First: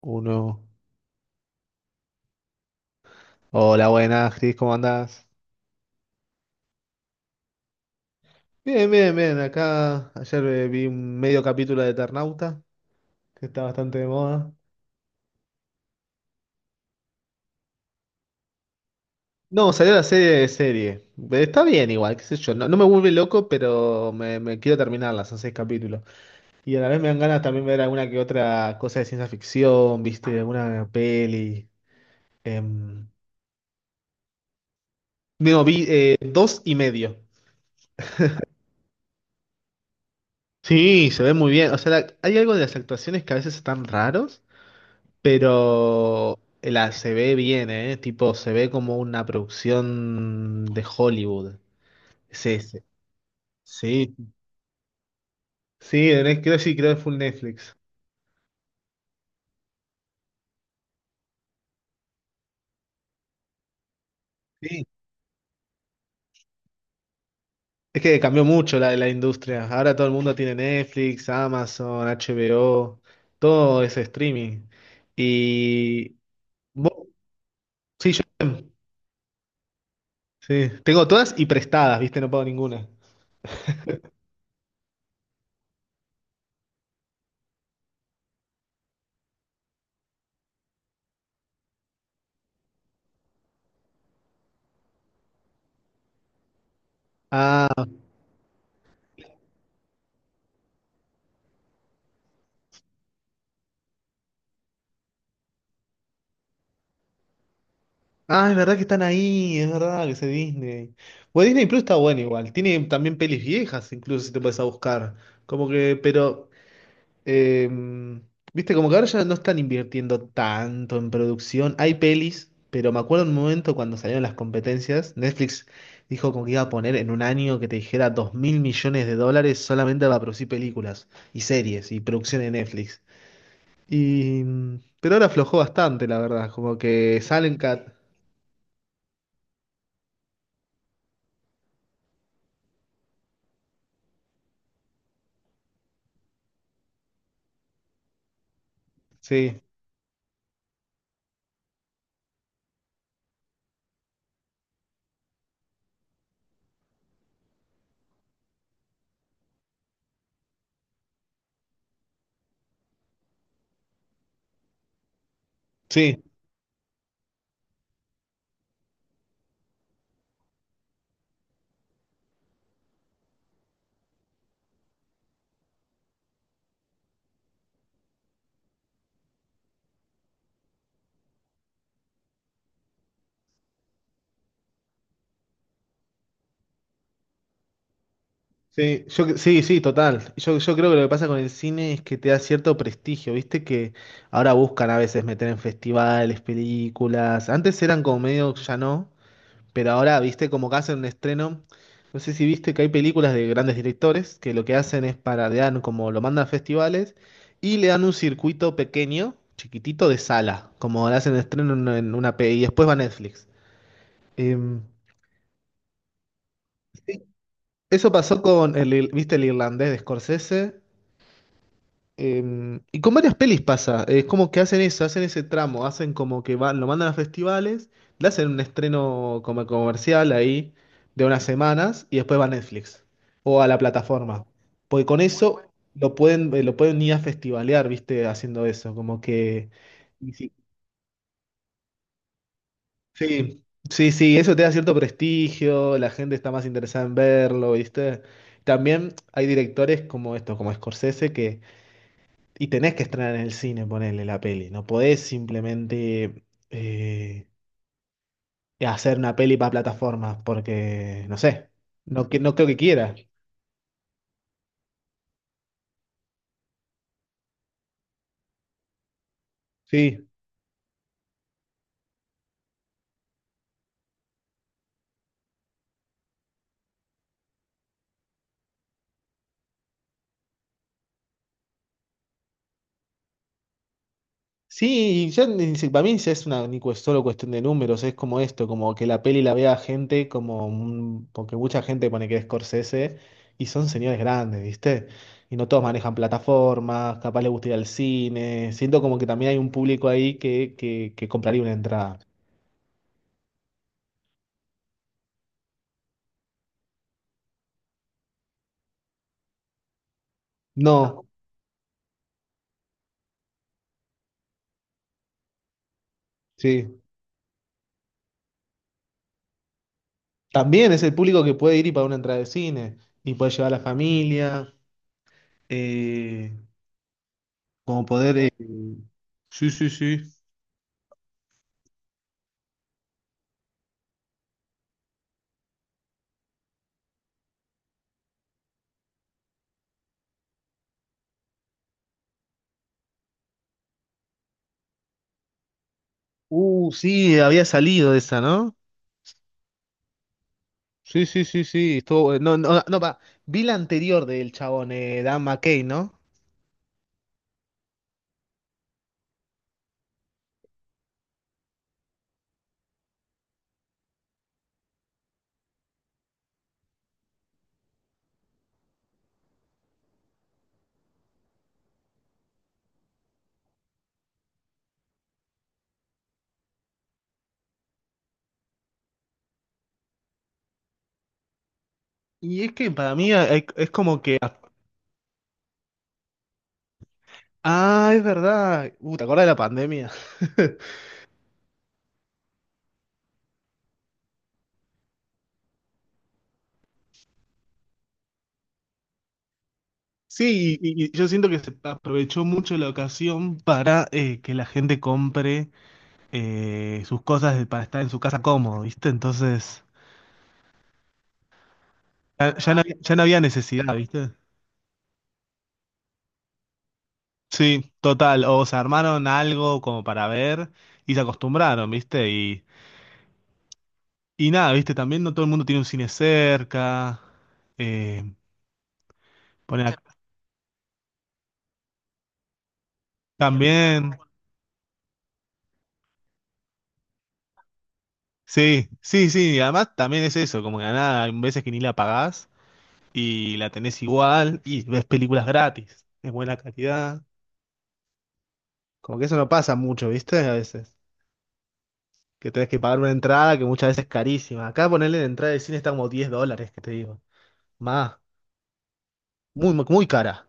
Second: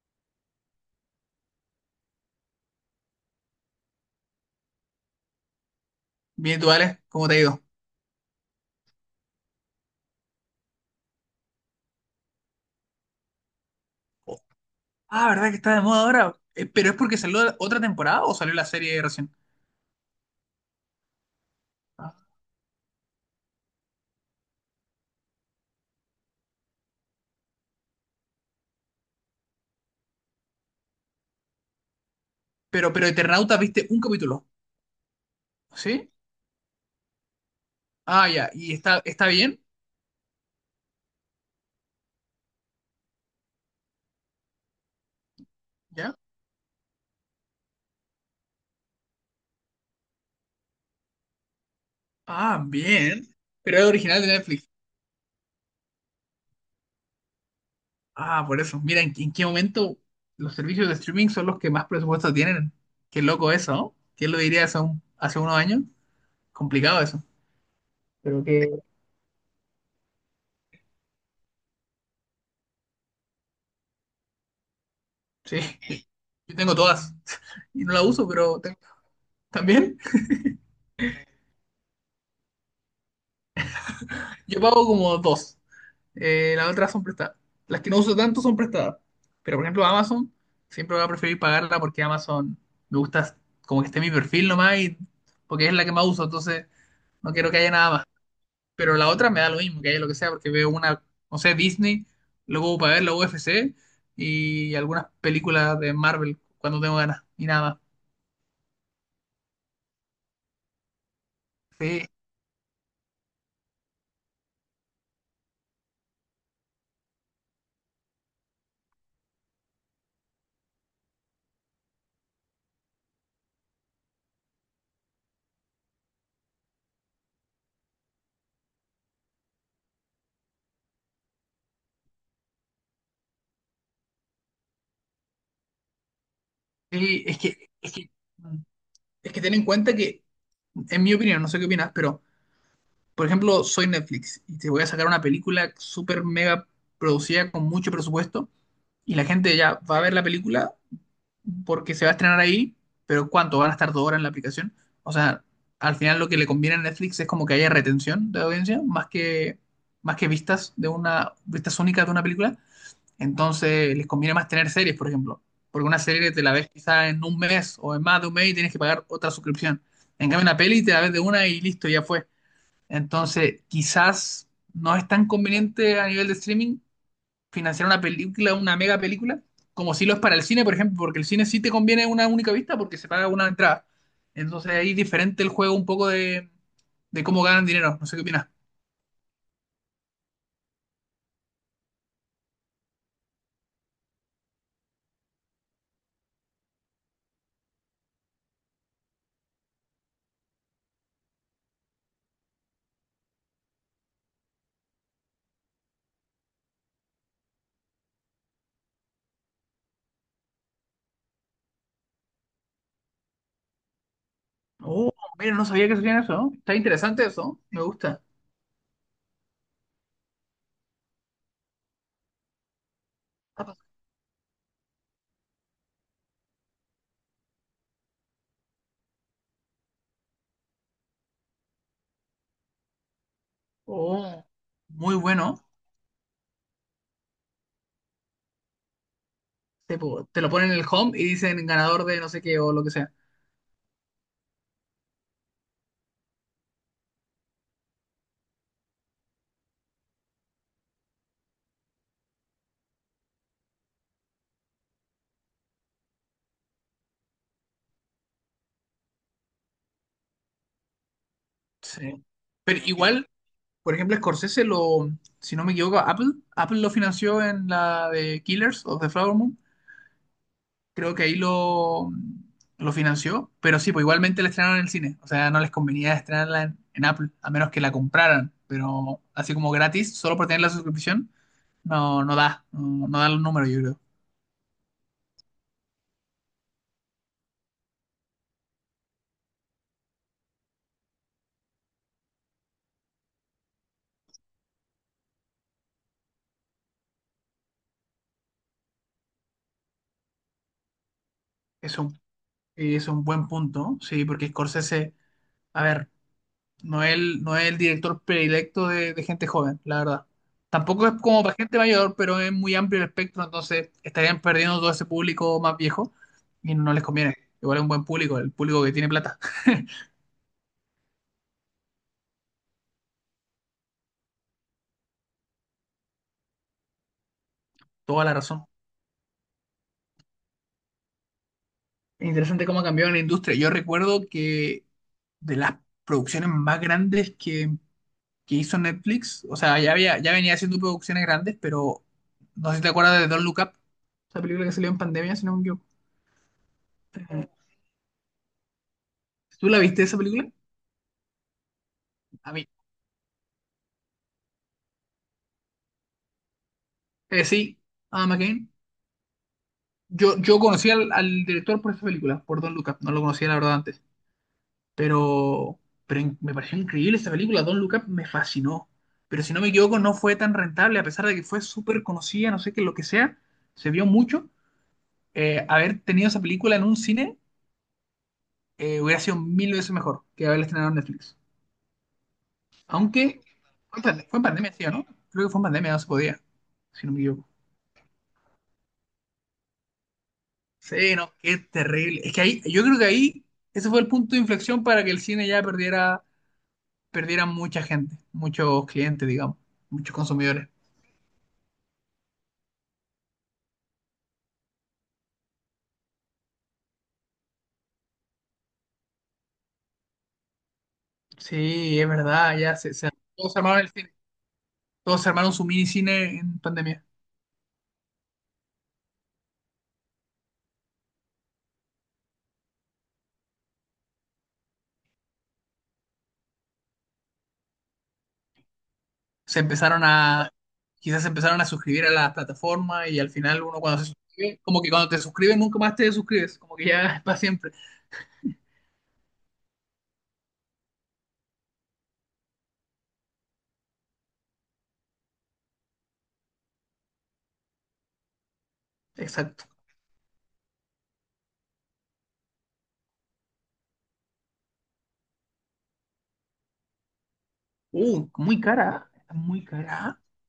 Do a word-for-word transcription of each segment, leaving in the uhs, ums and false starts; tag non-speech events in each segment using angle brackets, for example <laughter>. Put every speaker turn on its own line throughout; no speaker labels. Uno. Hola, buenas, Cris, ¿cómo andás?
Bien, ¿tú, Alex? ¿Cómo te ha ido?
Bien, bien, bien. Acá ayer eh, vi un medio capítulo de Eternauta, que está bastante de
Oh.
moda.
Ah, ¿verdad que está de moda ahora? Eh, ¿pero es porque salió la- otra temporada o salió la serie recién?
No, salió la serie de serie. Eh, Está bien
Ah.
igual, qué sé yo. No, no me vuelve loco, pero me, me quiero terminarla, son seis capítulos. Y a la vez me dan ganas también ver alguna que otra cosa de ciencia ficción, viste, alguna peli.
Pero, pero
Em,
Eternauta viste un capítulo,
no, vi
¿sí?
eh, dos y medio.
Ah, ya. ¿Y está, está bien?
Sí, se ve muy bien. O sea, la- hay algo de las actuaciones que a veces están raros.
¿Ya?
Pero la se ve bien, ¿eh? Tipo, se ve como una producción de Hollywood. Es
Ah,
ese.
bien. Pero es
Sí,
original de Netflix.
sí, en es- creo, sí, creo que full Netflix.
Ah, por eso. Mira, ¿en, en qué momento los servicios de streaming son los que más presupuesto tienen? Qué loco eso, ¿no? ¿Quién lo diría hace,
Sí.
un- hace unos años? Complicado eso.
Es que cambió
Pero
mucho
que...
la, la industria. Ahora todo el mundo tiene Netflix, Amazon, H B O, todo es streaming.
Sí, <laughs>
Y
yo tengo
vos-
todas <laughs> y no la
sí, yo
uso, pero tengo- también
sí, tengo todas y prestadas, ¿viste? No pago ninguna.
yo pago como dos. Eh, las otras son prestadas. Las que no uso tanto son prestadas. Pero por ejemplo, Amazon, siempre voy a preferir pagarla porque Amazon me gusta como que esté mi perfil nomás y porque es la que más uso, entonces no quiero que haya
Ah.
nada más. Pero la otra me da lo mismo, que haya lo que sea, porque veo una, no sé, Disney, luego para ver la U F C y algunas películas de Marvel cuando tengo ganas y nada más.
Ah, es verdad que están ahí, es verdad que ese Disney. Bueno, Disney Plus está
Sí,
bueno igual. Tiene también pelis viejas, incluso si te puedes a buscar. Como que, pero, eh, viste, como que ahora ya no están invirtiendo tanto en producción. Hay pelis, pero me acuerdo un momento cuando salieron las competencias, Netflix dijo como que iba a poner en un año que te dijera dos mil millones de dólares solamente para producir películas y series y producción en Netflix. Y, mm, pero ahora aflojó bastante, la verdad. Como que
sí, es
salen
que,
cat.
es que, es que ten en cuenta que, en mi opinión, no sé qué opinas, pero por ejemplo, soy Netflix y te voy a sacar una película súper mega producida con mucho presupuesto y la gente
Sí.
ya va a ver la película porque se va a estrenar ahí, pero ¿cuánto? ¿Van a estar dos horas en la aplicación? O sea, al final lo que le conviene a Netflix es como que haya retención de audiencia más que, más que vistas de una, vistas únicas de una película. Entonces les conviene más tener series, por ejemplo, porque una
Sí,
serie te la ves quizá en un mes o en más de un mes y tienes que pagar otra suscripción. En cambio, una peli te la ves de una y listo, ya fue. Entonces, quizás no es tan conveniente a nivel de streaming financiar una película, una mega película, como si lo es para el cine, por ejemplo, porque el cine sí te conviene una única vista porque se paga una entrada. Entonces ahí es diferente el juego un poco de, de cómo ganan dinero. No sé qué opinas.
Sí, yo, cre- sí, sí, total. Yo, yo creo que lo que pasa con el cine es que te da cierto prestigio, viste que ahora buscan a veces meter en festivales, películas. Antes eran como medio, ya no, pero ahora, viste, como que hacen un estreno. No sé si viste que hay películas de grandes directores que lo que hacen es para le dan como lo mandan a festivales y le dan un circuito pequeño, chiquitito de sala, como le hacen estreno en en una P y después va a Netflix. Em,
Oh, mira, no sabía que sabían eso, ¿no? Está interesante eso, me
eso
gusta.
pasó con el, ir- ¿viste el irlandés de Scorsese? Em, y con varias pelis pasa, es como que hacen eso, hacen ese tramo, hacen como que van, lo mandan a festivales, le hacen un estreno como comercial ahí de unas semanas y después va a Netflix o a la
Oh,
plataforma. Porque
muy
con eso
bueno.
lo pueden, eh, lo pueden ir a festivalear, ¿viste? Haciendo eso, como que...
Te, po-
y
te lo
sí,
ponen en el home y dicen ganador de no sé qué o lo que sea.
sí, sí, sí, eso te da cierto prestigio, la gente está más interesada en verlo, ¿viste? También hay directores como esto, como Scorsese, y tenés que estrenar en el cine, ponerle la peli. No podés simplemente eh, hacer una peli para plataformas, porque, no sé,
Sí.
no, que- no creo que
Pero
quiera.
igual por ejemplo, Scorsese lo, si no me equivoco, Apple, Apple lo financió en la de Killers of the Flower Moon.
Sí.
Creo que ahí lo, lo financió, pero sí, pues igualmente la estrenaron en el cine. O sea, no les convenía estrenarla en, en Apple, a menos que la compraran. Pero así como gratis, solo por tener la suscripción, no, no da, no, no da los números, yo creo.
Sí, y ya ni si- para mí ya es una ni cue- solo cuestión de números, es como esto, como que la peli la vea gente como un- porque mucha gente pone que es Scorsese y son señores grandes, ¿viste? Y no todos manejan plataformas, capaz les gusta ir al cine. Siento como que también hay un público ahí que, que, que compraría una
Es
entrada.
un, es un buen punto, sí, porque Scorsese, a ver. No es el, no es el director predilecto de, de gente joven, la verdad. Tampoco es
No,
como para gente mayor, pero es muy amplio el espectro, entonces estarían perdiendo todo ese público más viejo y no
sí.
les conviene. Igual es un buen público, el público que tiene plata. <laughs>
También es el público que puede ir y pagar una entrada de cine y puede llevar a la familia, eh, como
Toda la
poder... eh,
razón.
Sí, sí, sí.
Es interesante cómo ha cambiado la industria. Yo recuerdo que de las producciones más grandes que, que hizo Netflix, o sea, ya había, ya venía haciendo producciones grandes, pero no sé si te acuerdas de Don't Look Up, esa película que salió en pandemia, si no me equivoco.
Uh, sí,
Eh,
había salido esa, ¿no?
¿Tú la viste esa película?
Sí, sí, sí, sí. Estuvo,
A
bueno.
mí,
no, no, no, pa, vi la anterior del chabón, eh, Dan McKay, ¿no?
eh, sí, Adam McKay. Yo, yo conocí al, al director por esta película, por Don Look Up. No lo conocía, la verdad, antes. Pero, pero in- me pareció increíble esta película. Don Look Up me fascinó. Pero si no me equivoco, no fue tan rentable, a pesar de que fue súper conocida, no sé qué, lo que sea. Se vio mucho. Eh, haber tenido esa película en un cine eh, hubiera sido mil veces mejor que haberla estrenado en Netflix.
Y es que para mí
Aunque
hay- es
fue en,
como
pande-
que...
fue en pandemia, sí, ¿o ¿no? Creo que fue en pandemia, no se podía, si no me equivoco.
Ah, es verdad. Uh, ¿te acuerdas de la pandemia? <laughs>
Sí, no, qué terrible. Es que ahí, yo creo que ahí, ese fue el punto de inflexión para que el cine ya perdiera, perdiera mucha gente, muchos clientes, digamos, muchos consumidores.
Sí, y, y- y yo siento que se aprovechó mucho la ocasión para eh, que la gente compre eh, sus cosas para estar en su casa cómodo, ¿viste? Entonces,
Sí, es
ya,
verdad,
ya
ya
no
se,
había,
se-
ya no había
todos se armaron el
necesidad,
cine,
¿viste?
todos se armaron su mini cine en pandemia.
Sí, total. O se armaron algo como para ver y se acostumbraron, ¿viste? Y, y nada, ¿viste? También no todo el mundo tiene un cine cerca. Eh,
Se
ponen acá
empezaron a, quizás se empezaron a suscribir a las plataformas y al final uno cuando
también.
se suscribe, como que cuando te suscribes nunca más te suscribes, como que ya <laughs> es para siempre.
Sí, sí, sí. Y además también es eso, como que nada, hay veces que ni la pagás y la tenés igual y ves películas gratis, de buena calidad. Como que eso no
Exacto.
pasa mucho, ¿viste? A veces que tenés que pagar una entrada que muchas veces es carísima. Acá ponerle la entrada de cine está como diez dólares, que te digo. Más,
Uh, muy cara, está muy
muy, muy
cara.
cara.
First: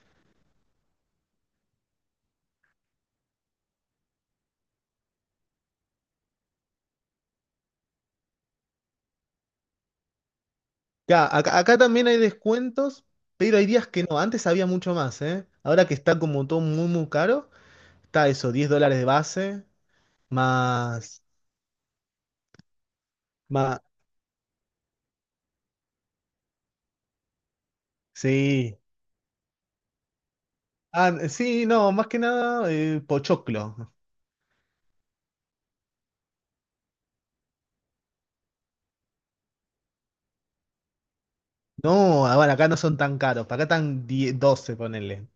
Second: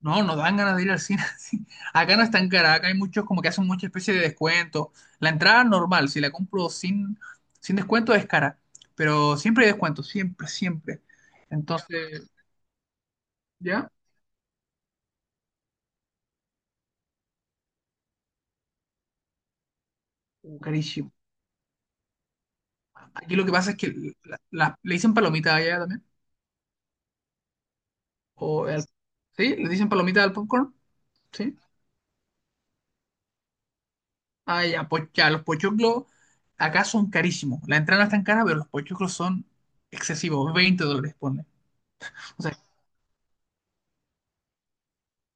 No, no dan ganas de ir al cine. <laughs> Sí. Acá no es tan cara, acá hay muchos como que hacen mucha especie de descuento. La entrada normal, si la compro sin, sin descuento es cara, pero siempre hay descuento, siempre, siempre.
Ya, acá, acá también hay
Entonces,
descuentos, pero hay días
¿ya?
que no. Antes había mucho más, ¿eh? Ahora que está como todo muy, muy caro, está eso, diez dólares de base,
Uh, carísimo.
más,
Aquí lo que pasa es
más,
que la- la- le dicen palomita allá también. O
sí.
al- ¿sí? Le dicen palomita al popcorn,
Ah,
¿sí?
sí, no, más que nada, eh, pochoclo.
Ah, ya, pues ya, los pochoclos acá son carísimos. La entrada no es tan cara, pero los pochoclos son excesivos, veinte dólares, pone.
No, ah,
O
bueno,
sea,
acá no son tan caros, acá están diez doce ponerle.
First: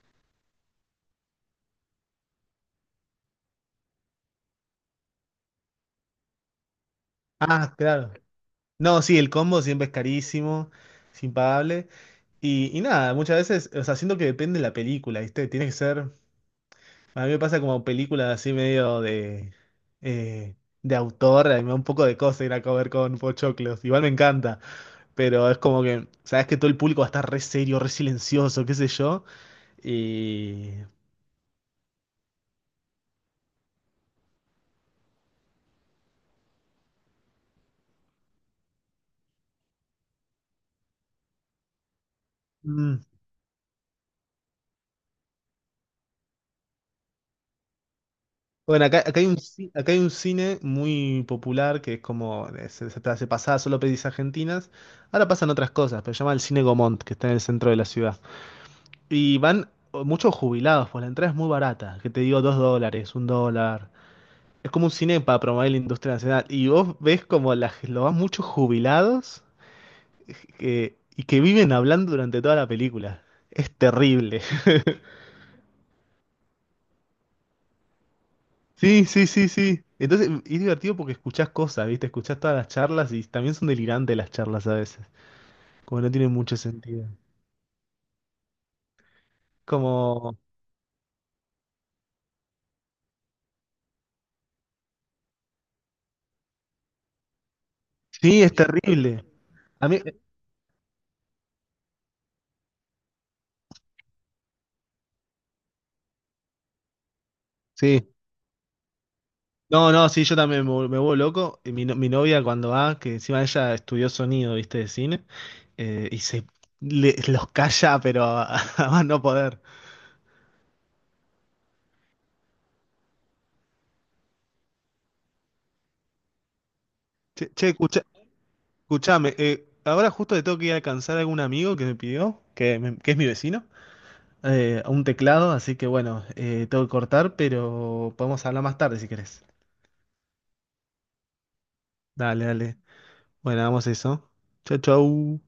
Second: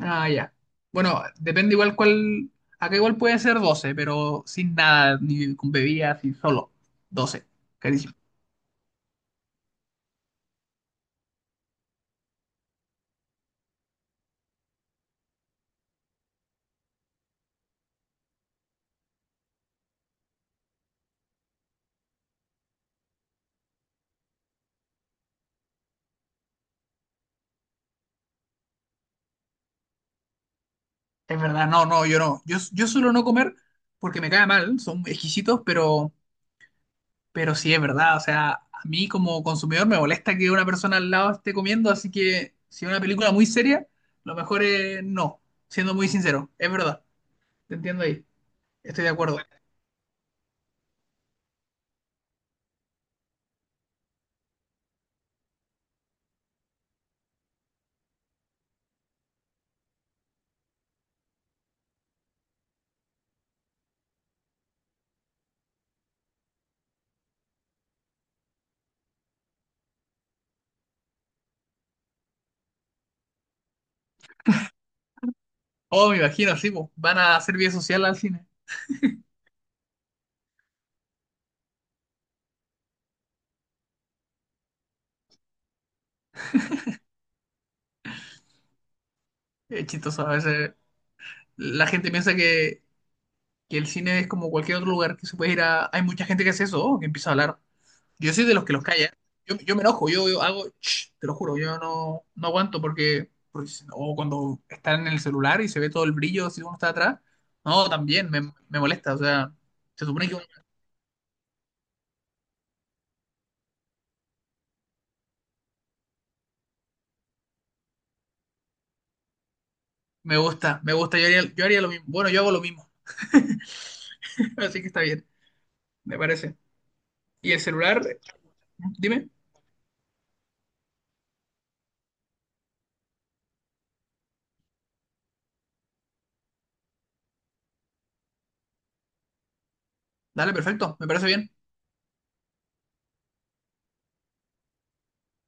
ah, ya. Bueno, depende igual cuál. Acá igual puede ser doce, pero sin nada, ni con bebidas, ni solo. Doce.
Ah, claro.
Carísimo.
No, sí, el combo siempre es carísimo, es impagable. Y, y nada, muchas veces, o sea, siento que depende de la película, ¿viste? Tiene que ser, a mí me pasa como películas así medio de, eh, de autor, a mí me da un poco de cosa ir a comer con pochoclos, igual me encanta, pero es como que, sabes que todo el público va a estar re serio, re silencioso, qué sé yo, y...
Es verdad, no, no, yo no. Yo, yo suelo no comer porque me cae mal, son exquisitos, pero, pero sí es verdad. O sea, a mí como consumidor me molesta que una persona al lado esté comiendo, así que si es
Mm.
una película muy seria, lo mejor es no, siendo muy sincero. Es verdad, te entiendo ahí,
Bueno, acá,
estoy de
acá hay un,
acuerdo.
ci- acá hay un cine muy popular que es como, eh, se, se, se pasaba solo pelis argentinas, ahora pasan otras cosas, pero se llama el Cine Gomont, que está en el centro de la ciudad. Y van muchos jubilados, pues la entrada es muy barata, que te digo dos dólares, un dólar. Es como un cine para promover la industria nacional. Y vos ves como la, lo van muchos jubilados que- y que viven hablando durante toda la película. Es terrible. <laughs>
Oh, me imagino, sí, po, van a hacer vía social al cine.
Sí, sí, sí, sí. Entonces es divertido porque escuchás cosas, ¿viste? Escuchás todas las charlas y también son delirantes las charlas a veces. Como no tienen mucho sentido.
Es chistoso a
Como...
veces la gente piensa que, que el cine es como cualquier otro lugar que se puede ir a... Hay mucha gente que hace eso, que empieza a hablar. Yo
Sí,
soy
es
de los que los calla.
terrible.
Yo, yo me
A mí...
enojo, yo, yo hago, "Shh", te lo juro, yo no, no aguanto porque, porque si- no, o cuando están en el celular y se ve todo el brillo si uno está atrás, no,
Sí.
también me, me molesta, o sea,
No,
se
no, sí,
supone
yo
que uno-
también me, vuel- me vuelvo loco. Y Mi, no- mi novia cuando va, que encima ella estudió sonido, viste, de cine, eh, y se le- los calla, pero a, <laughs> a más no poder.
me gusta, me gusta, yo haría, yo haría lo mismo, bueno, yo hago lo mismo, <laughs> así que está bien, me parece.
Che,
Y el
che,
celular,
escucha,
dime,
escuchame, eh, ahora justo le tengo que ir a alcanzar a algún amigo que me pidió, que, me- que es mi vecino, eh, un teclado, así que bueno, eh, tengo que cortar, pero podemos hablar más tarde si querés.
dale, perfecto, me parece bien.
Dale, dale. Bueno, vamos a eso. Chau, chau.